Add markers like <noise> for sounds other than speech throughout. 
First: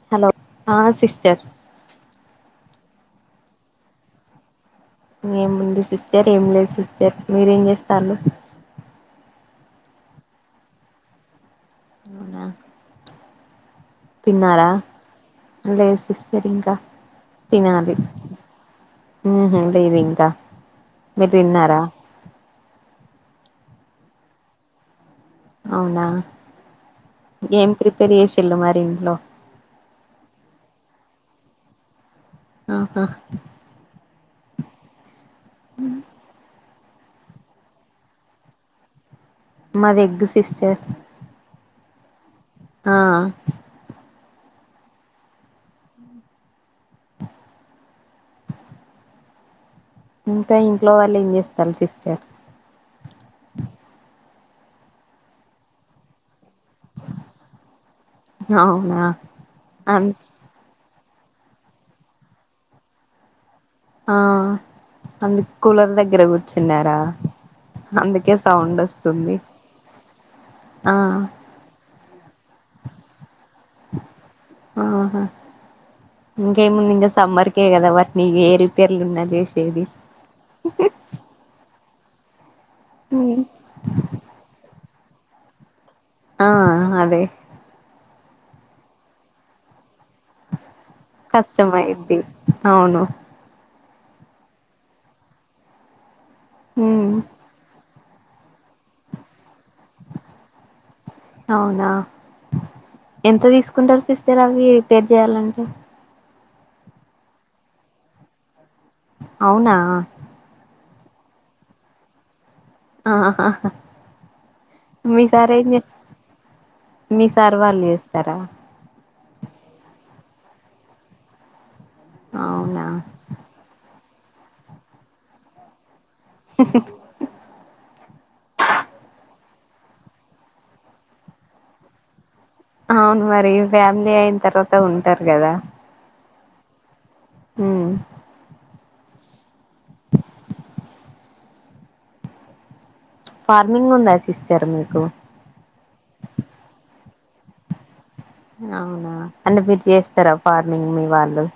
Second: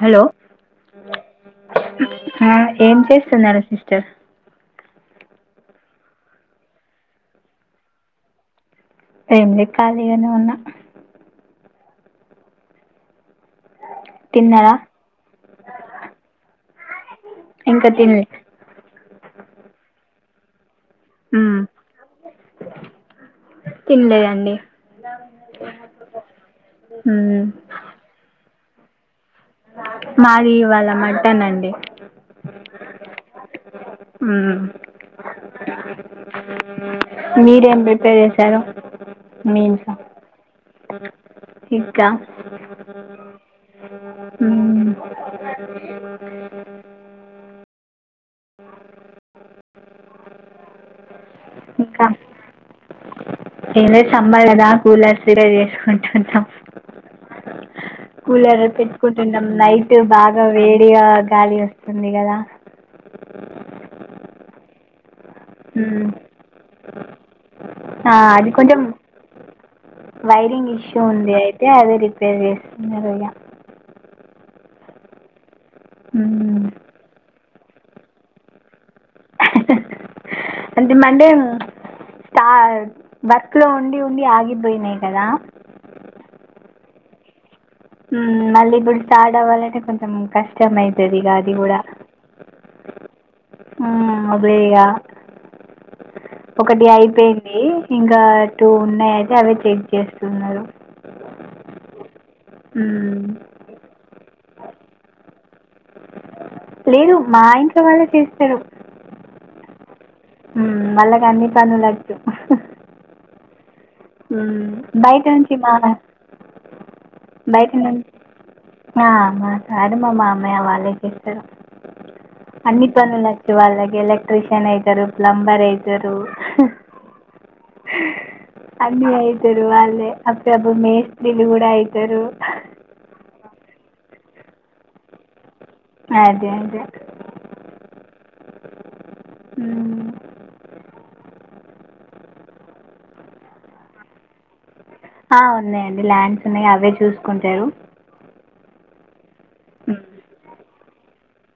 Hello ఆ sister ఆ ఏం చేస్తున్నారు సిస్టర్ హఏం ఉంది సిస్టర్ ఏం లేదు సిస్టర్ మీరేం చేస్తాళ్ళు ఎంలే ఖాలిగానే ఉన్నా అవునా తిన్నారా లేదు సిస్టర్ ఇంకా ఇంకా తినాలి తినలే హ్మ్మ్ లేదింక మీరు మ్మ్ తిన్నారా తినలేదండి అవునా మ్మ్. ఏం ప్రిపేర్ చేసిళు మరి ఇంట్లో మాది ఇవాళ మటన్ అండి ఆహ హ్మ్మ్ మీరేం ప్రిపేర్ చేశారు మాది ఎగ్ సిస్టర్ ఎగ్ ఆ ఆ హ్మ్మ్ ఇంకా ఇంట్లో వాళ్ళు ఏం చేస్తాళ్ళు ఇంకా సిస్టర్ ఏం లేదు సమ్మర్ కదా కూలర్స్ రిపేర్ చేసుకుంటున్నాం కూలర్ అవునా పెట్టుకుంటున్నాం నైట్ అం బాగా వేడిగా గాలి వస్తుంది గదా ఆ అందు కూలర్ మ్మ్ దగ్గర కూర్చున్నారా ఆ అందుకే అది సౌండ్ కొంచెం వస్తుంది వైరింగ్ ఆ ఇష్యూ ఉంది అయితే అదే రిపేర్ చేస్తున్నారు ఇగ ఆహా మ్మ్. ఇంకేముంది ఇకా సమ్మర్కె కదా వాట్ నీ ఇగ ఏరీ రాపర్లు ఉన్నా జేసేది కాద్ వర్క్ లో ఉండి ఉండి ఆగిపోయినాయి కదా ఆ అదే హ్మ్మ్ మళ్ళీ ఇప్పుడు స్టార్ట్ అవ్వాలంటే కొంచెం కష్టం అయితది ఇగ అది కూడా కష్టమైద్ది అవును హ్మ్మ్ అదేఇగా ఒకటి ఉమ్ అయిపోయింది ఇంకా టూ ఉన్నాయి అయితే అవే చెక్ చేస్తున్నారు అవునా మ్మ్. ఎంత తీసుకుంటారు సిస్టర్ అవి రిపేర్ చెయాలంటే లేదు మా ఇంట్లో వాళ్ళే చేస్తారు అవునా హ్మ్మ్ వాళ్ళకి అన్ని పనులు వచ్చు ఆహా హ్మ్మ్ మీ సార్ బయటున్చి ఏం చే నానా మీ సర్వాళ్లు చేస్తారా ఆ మా సార్ మా మామయ్య వాళ్ళే చేస్తారు అవునా అన్ని పనులచ్చు వాళ్ళకి ఎలక్ట్ర్రిషియన్ అయితారు ప్లంబర్ అయితారు అన్ని అయి ఔతారు వాల్లే అప్పుడప్పుడు మెస్రిల్లు కూడా అయితారు అవును మరి ఫ్యామిలీ అయిన తర్వాత ఉంటారు కదా ఆ అదే అదే హ్మ్మ్ హ్మ్మ్ ఫార్మింగ్ ఉందా సిస్టర్ మీకు హా ఉంది అండి ల్యాండ్స్ ఉన్నాయి అవే చూసుకుంటారు అవునా అంటే మీరు ఉమ్. చేస్తారా ఫార్మింగ్ మీ వాళ్ళు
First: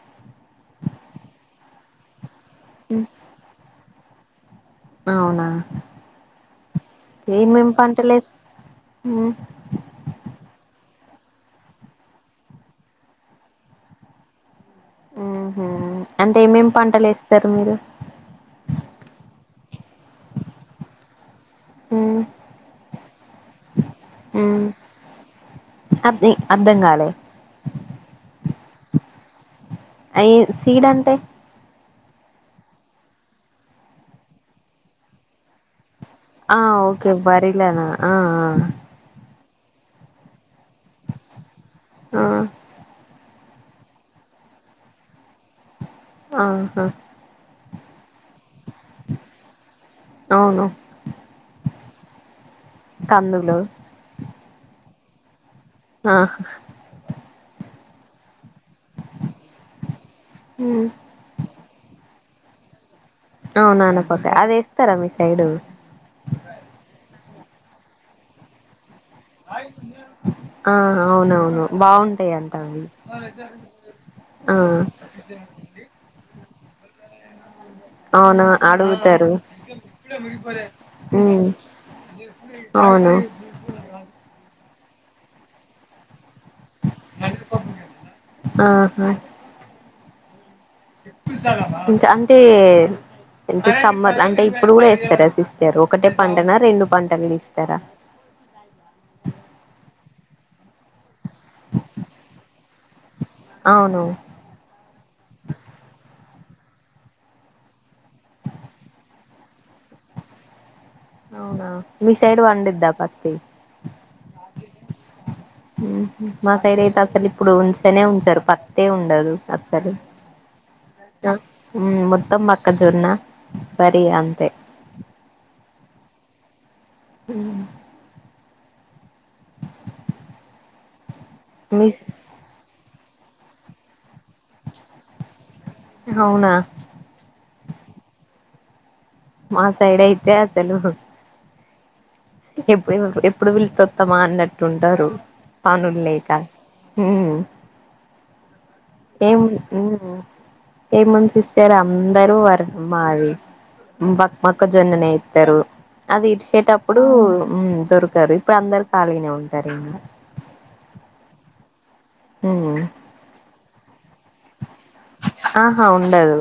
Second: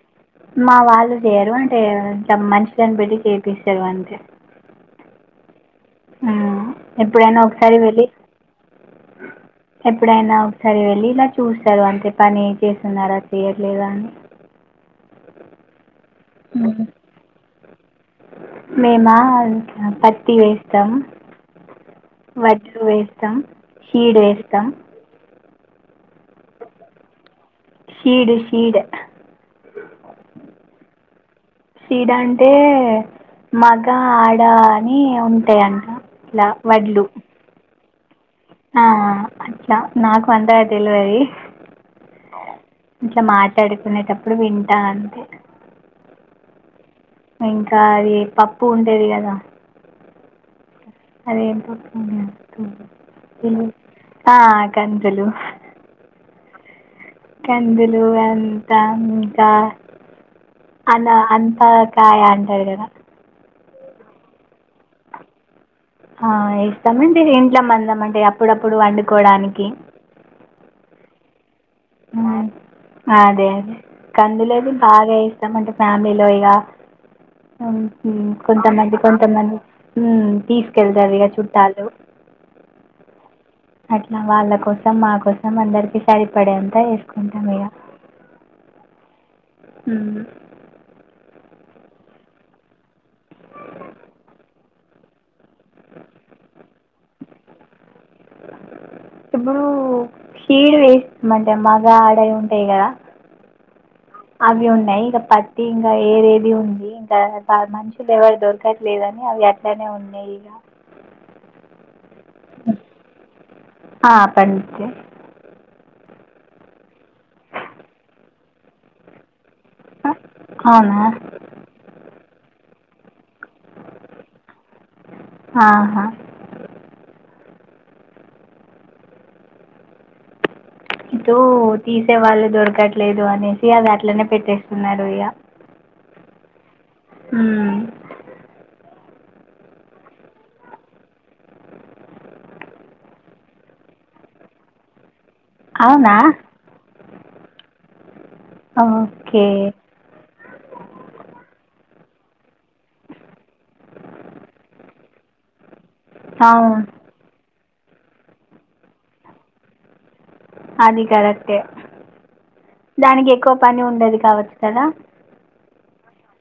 మా వాళ్ళు చేయరు అంటే ఇంట్లో మనుషులు లను పెట్టి చేపిస్తారు అంతే అవునా ఆ ఎప్పుడైనా ఏమేం ఒకసారి వెళ్ళి పంటలు వేస్ ఉమ్ ఎప్పుడైనా ఒకసారి వెళ్ళి ఇలా చూస్తారు అంతే పని ఏం చేస్తున్నారా చెయట్లేదా అని హ అంటే ఏమేమి ఉమ్. పంటలు వేస్తారు మీరు మేమా పత్తి వేస్తాము ఉమ్ వజ్రు వేస్తాం హీడు ఉమ్ వేస్తాం అద్ అర్దంగాలే షీడు షీడు అయి సీడ్ అంటే షీడ్ అంటే మగ ఆడ అని ఉంటాయంట ఇట్లా ఆ వడ్లు ఓకే బరిలే నా ఆ అట్లా నాకు అంత తెలవరీ ఆ ఇట్లా మాట్లాడుకునేటప్పుడు వింటా అంతే ఆహా ఇంకా అది పప్పు ఉంటది కదా అవును అది ఎం పప్పు కందులు ఆ కందులు ఆహ కందులు అం ఇంకా ఉమ్ అ అంతా కాయ అంటారు క <unintelligible> దా అవును ఆనపకాయ్ అది ఎస్తారా మీ సైడు ఆ ఎస్తామండి ఇంట్లో మందామంటే అప్పుడప్పుడు వండు ఆ అవునవును బావుంటాయి ఉమ్, అంటరు అదే అదే కందులది బాగా వేస్తాం అండి ఫ్యామిలీలో ఇగ అవును కొంతమంది అడుగుతారు కొంతమంది తీసుకెళ్తారు ఇక ఉమ్ చుట్టాలు అవును అట్లా వాళ్ళ కోసం మా కోసం అందరికి సరి పడే అంత వేసుకుంటాం ఇక ఆహా కా అంటే ఏంటి సమ్మర్ అంటే ఇప్పుడు కూడా వేస్తారా సిస్ ఇస్తారు ఒకటే పంటన రెండు పంటలు ఇస్తారా ఇప్పుడు షీడు వేస్తమండి మగా ఆడయి ఉంట యి కదా అవును అవి ఉన్నాయి ఇంక పత్తి ఇంకా ఏవేవి ఇది ఉంది ఇంకా మనుషులు ఎవరు దొరకట్లేదుని అవి అట్లానే ఉన్నాయి ఇక అవునా మీసైడ్ పండిద్దా పత్తి ఆ, పండితే మా సైడ్ అయితే అసలు ఇప్పుడు ఉంచనే ఉంచరు పత్తే ఉండదు అసలు ఆ, అవునా మొత్తం మొక్కజొన్న వరి అంతే ఆహా. ఉమ్ ఇదో మీ తీసే వాళ్ళు దొరకట్లేదు అనేసి అది అట్లనే పెట్టేస్తున్నారు ఇయ్యా అవునా ఉమ్ మా సైడ్ అయితే అసలు ఎప్పుడు ఎప్పుడు పిలితే వస్తామా అన్నట్టు ఉంటారు పనులు అవునా లేక ఉమ్ ఏం ఓకే ఏముంది సిస్టర్ అందరు వర్క్ మాది మొక్క మొక్కజొన్ననే ఎస్తారు అది అవును ఇడిచేటప్పుడు దొరకారు ఇప్పుడు అందరు ఖాళీనే ఉంటారు ఇ అది కరెక్టే మ్ దానికి ఎక్కువ పని ఉండది కావచ్చు కదా ఆహా ఉండదు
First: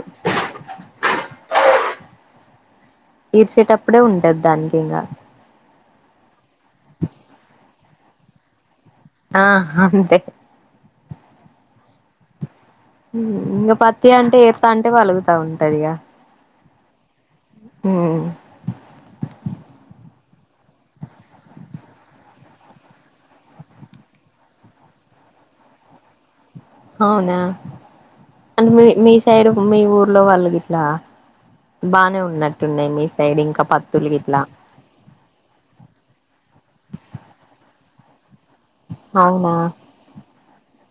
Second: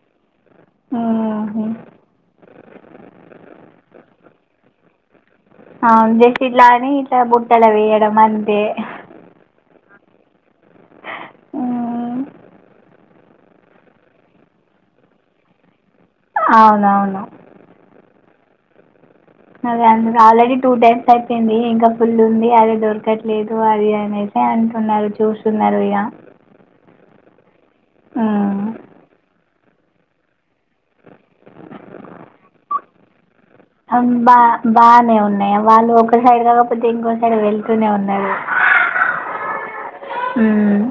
అ ఈర్చేటప్పుడే ఉంటది దానికి ఇంకా ఆ జసి ఇట్లానే ఇట్లా బుట్టల వేయ్యడం మందే ఆ అంతే ఊ ఇంకా పత్తి అంటే ఎత్ అంటే పలుగుతా ఉంటదిక అవునవును అదే అందు ఆల్రెడీ టూ టైమ్స్ అయిపోయింది ఇంకా ఫుల్ ఉంది అది దొరకట్లేదు అది అనేది అేఅంటున్నారు చూస్తున్నారు ఇక అవునా మ్మ్. అ మీ మీ సైడ్ మీ ఊర్లో వాళ్ళకి ఇట్లా బానే ఉన్నట్టున్నాయి మీ సైడ్ ఇంకా పత్తులు బా గిట్లా బాగానే ఉన్నాయి వాళ్ళు ఒక సైడ్ కాకపోతే ఇంకోక సైడ్ వెళ్తూనే ఉన్నారు అవునా మ్మ్.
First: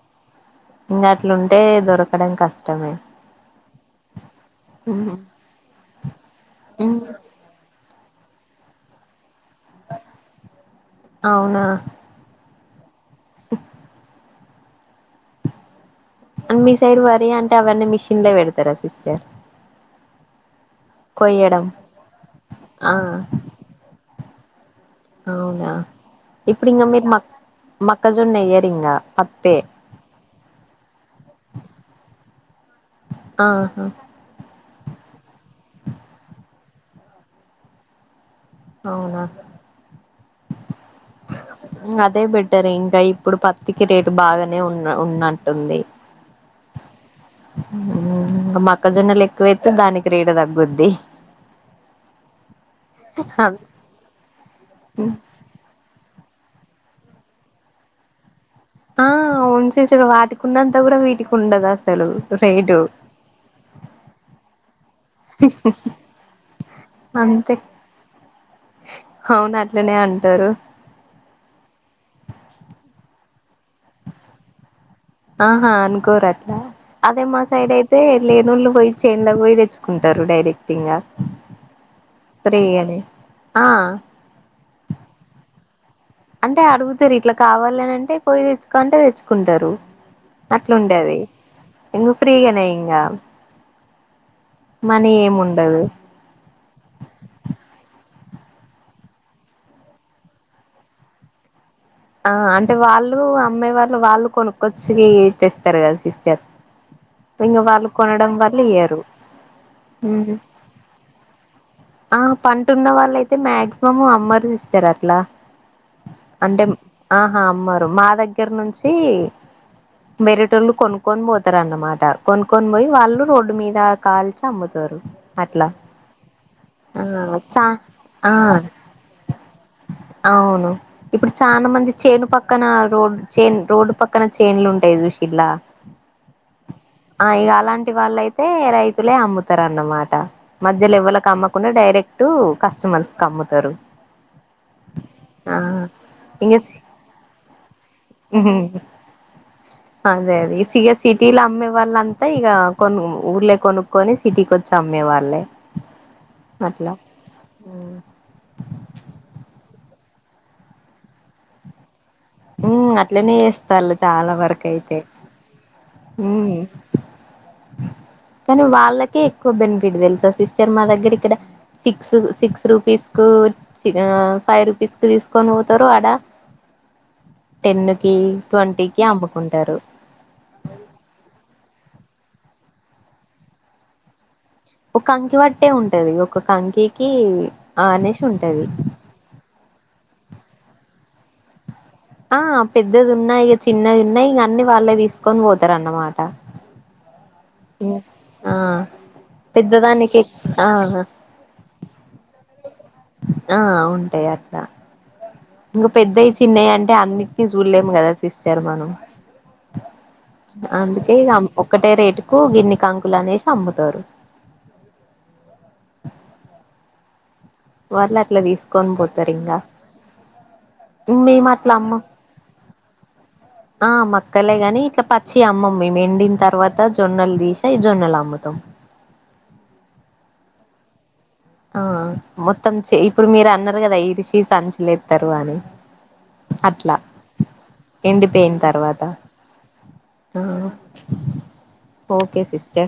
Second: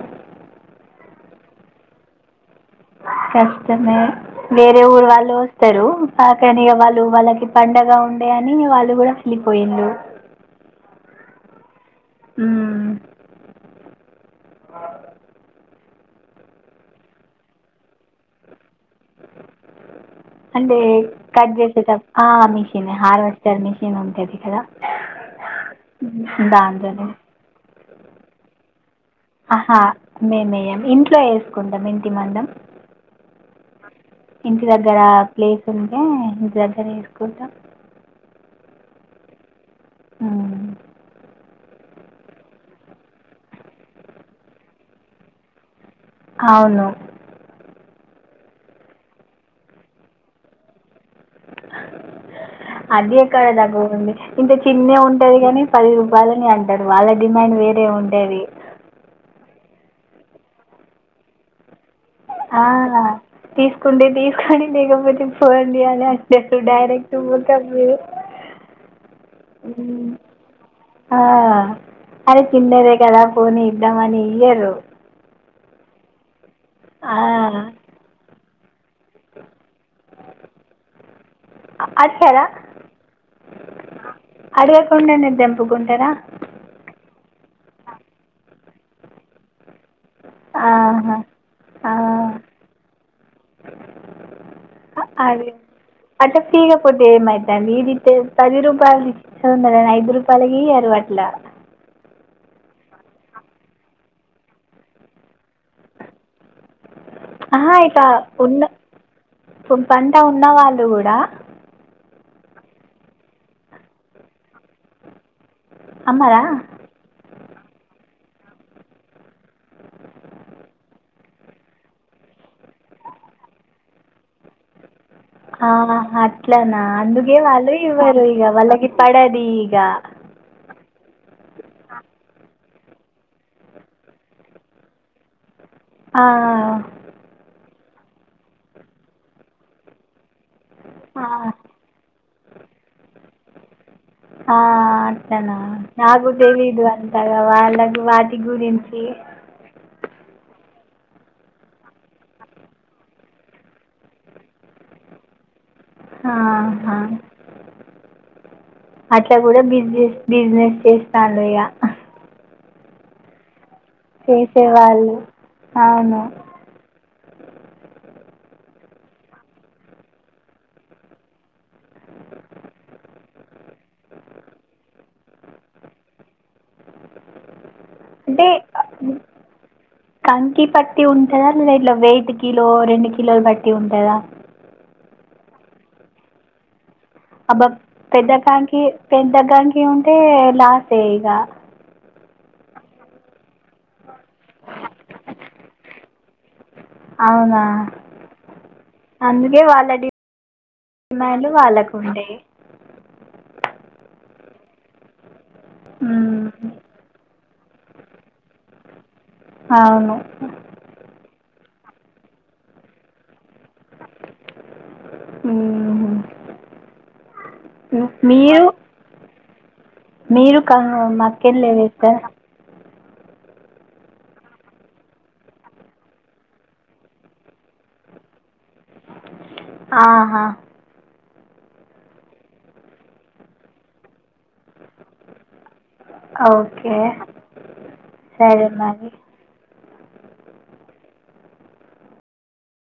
ఇంకా అట్లుంటే దొరకడం కష్టమే కష్టమే వేరే ఊరు మ్ వాళ్ళు వస్తారు కాని ఉమ్ వాళ్ళు వాళ్ళకి పండగ ఉ అంటే అని వాళ్ళు కూడా వెళ్ళిపోయిళు అవునా ఆ అం మీ సైడ్ వరి అంటే అవరిన్న మిషిన్ లో పెడతారా సిస్టర్ అంటే కట్ కొయ్యడం చేసేట ఆ మిషన్ ఆ హార్వస్టారు మిషన్ ఉంటది అవునా ఇప్పుడు ఇకా మీరు దాంతోనే మ మక్కజున్ నెయ్యరంగా ఆహా మేమేం ఇంట్లో వేసుకుంటాం ఇంటి మందం ఆహా ఇ ఇంటి దగ్గర ప్లేస్ ఉంటే ఇంటి దగ్గర వేసుకుంటాం అవునా ఆ అదే బెటర్ ఇంకా ఇప్పుడు పత్తికి రేటు బాగానే ఉన్న ఉన్నట్టుంది అవును కా మొక్కజొన్నలు ఎక్కువేతే దానికి రీడ తగ్గుద్ది అది ఎక్కడ దగ్గతుంది ఇంత చిన్న ఉంటది కాని పది రూపాయలు అంటారు వాళ్ళ డిమాండ్ వేరే ఉండేది ఆ అవును సస వాటికి ఉన్నంత కూడా వీటికి ఉండదు అసలు రేటు తీసుకుంటే తీసుకొని లేకపోతే పోండి అని అడు డైరెక్ట్ క అంతే అవును అట్లనే అంటారు అరే చిన్న ర కద పోనీ ఇద్దామని ఇయరు ఆహా అనుకోరు అట్లా అదే మా సైడ్ అయితే లేనుూళ్ళు పోయి చేన్ల పోయి తెచ్చుకుంటారు డైరెక్ట్ ఇకా అడగరా ప్రీగానే ఆ గుంటేరా అంటే అడుగుతారు ఇట్లా కావాలనింటే పోయి తెచ్చుకుంటే తెచ్చుకుంటారు అట్లా ఆహా ఉండేది ఆ, ఇగ ఫ్రీగానే ఇంకా అదే ఉండదు అంట ఫీగాపోతే ఏమతే అండి ఈదితే పది రూపాయలు ఇచ్చందని ఐదు రూపాయలకియరు అట్ల ఆ అంటే వాళ్ళు అమ్మే వాళ్ళు వాళ్ళు కొనుక్కొచ్చి తెస్త తరు కదా సిస్టర్ ఇంకా వాళ్ళు కొనడం వల్ల ఇయ్యరు పోపంట ఉమ్ ఉన్నవాళ్ళు కూడా ఆ పంటన్న వాళ్ళయితే మాక్సిమం అమ్మరు ఇస్తారు అట్లా అమ్మరా అంటే ఆహా అమ్మారు మా దగ్గర నుంచి వేరేటోళ్ళు కొనుక్కొని పోతారున్నమాట కొనుక్కొని పోయి వాళ్ళు రోడ్డు మీద కాల్ ఆ అట్లనా ఆ అందుగే చా వాళ్ళ ఇవ్వారు ఆ ఇక వాళ్లాకి పడది ఈగా అవును ఇప్పుడు చానా మంది చేనుపక్క పక్కన రోడ్ చేన్ రోడ్డు పక్కన చేన్లు ఉంటాయి చూషిలా. ఆ ఆ ఆ ఇవాళ్ళయితే రైతులే అమ్ముతారున్నమాట మధ్యలో ఆ ఎవ్వళకి అమ్మకుండా డైరెక్ట్ కస్టమర్స్ క అమ్ముతారు పట్టణ ఆ నాకు ఇంగ తెలీదు అంతగా వాళ్ళకు వాటి గురించి అదే అదే ఇగ సిటీలో అమ్మే వాళ్ళంతా ఇక కొను ఊర్లే కొనుక్కోని సిటీకి వచ్చా అమ్మే వాళ్ళే హా అట్లా హా అట్లా కూడా బిజీ బిజినెస్ చేస్తాడు ఇగ ఉ అట్లనే చేస్తాలు చాలా వరకు అయితే చేసేవాళ్ళు అవును ఉమ్ కానీ వాళ్ళకే ఎక్కువ బెనిఫిట్ తెలుసా సిస్టర్ మా దగ్గర ఇక్కడ సిక్స్ సిక్స్ రూపీస్ కు ఫైవ్ రూపీస్ కి తీసుకొని పోతారు ఆడ టెన్ కి అంటే ట్వంటీకిి అమ్ముకుంటారు టి పట్టి ఉంటందా లేదా ఇట్లా వెయిదు కిలో రెండు కిలోలు బట్టి ఉంటందా ఒక కంకి పట్టే ఉంటది ఒక కంకి అబ్బా పెద్దకంకి పెద్దకంకి ఉంటే లాస్ ఏ ఇక ఆ పెద్దది ఉన్నా ఈగ చిన్నది ఉన్నాయి ఈగ అన్ని వాళ్ళే తీసుకొని పోతారు అన్నమాట. అవునా ఉమ్ ఆ అందుకే వాళ్ళ పెద్దదానికి ఆ డిమాండ్లు వాళ్ళకు ఉంటా యి ఆ ఉంటాయి అట్లా ఇంక పెద్దవి మ్మ్ చిన్నయ అంటే అన్నిటిని చూడలేము కదా సిస్టర్ మనం. అవును అందుకే ఇగా ఒక్కటే రేటుకు గిన్ని కాంకులు అనేసి అమ్ముతారు మ్మ్ వాళ్ళు అట్లా మీరు తీసుకొన్ పోతారు ఇంకా మీరు క మాకెన్లే వేస్తారా అ ఆ మక్కలే గాని ఇట్లా పచ్చి అమ్మం మేము ఎండిన తర్వాత జొన్నలు తీసాయి జొన్నలు అమ్ముతాం ఆహా ఆ మొత్తం ఇప్పుడు మీరు అన్నారు కదా ఇరీచి సంచ లేస్తారు అని. అట్లా ఓకే ఎండిపోయిన సరే తర్వాత మరి ఆ ఓకే సిస్టర్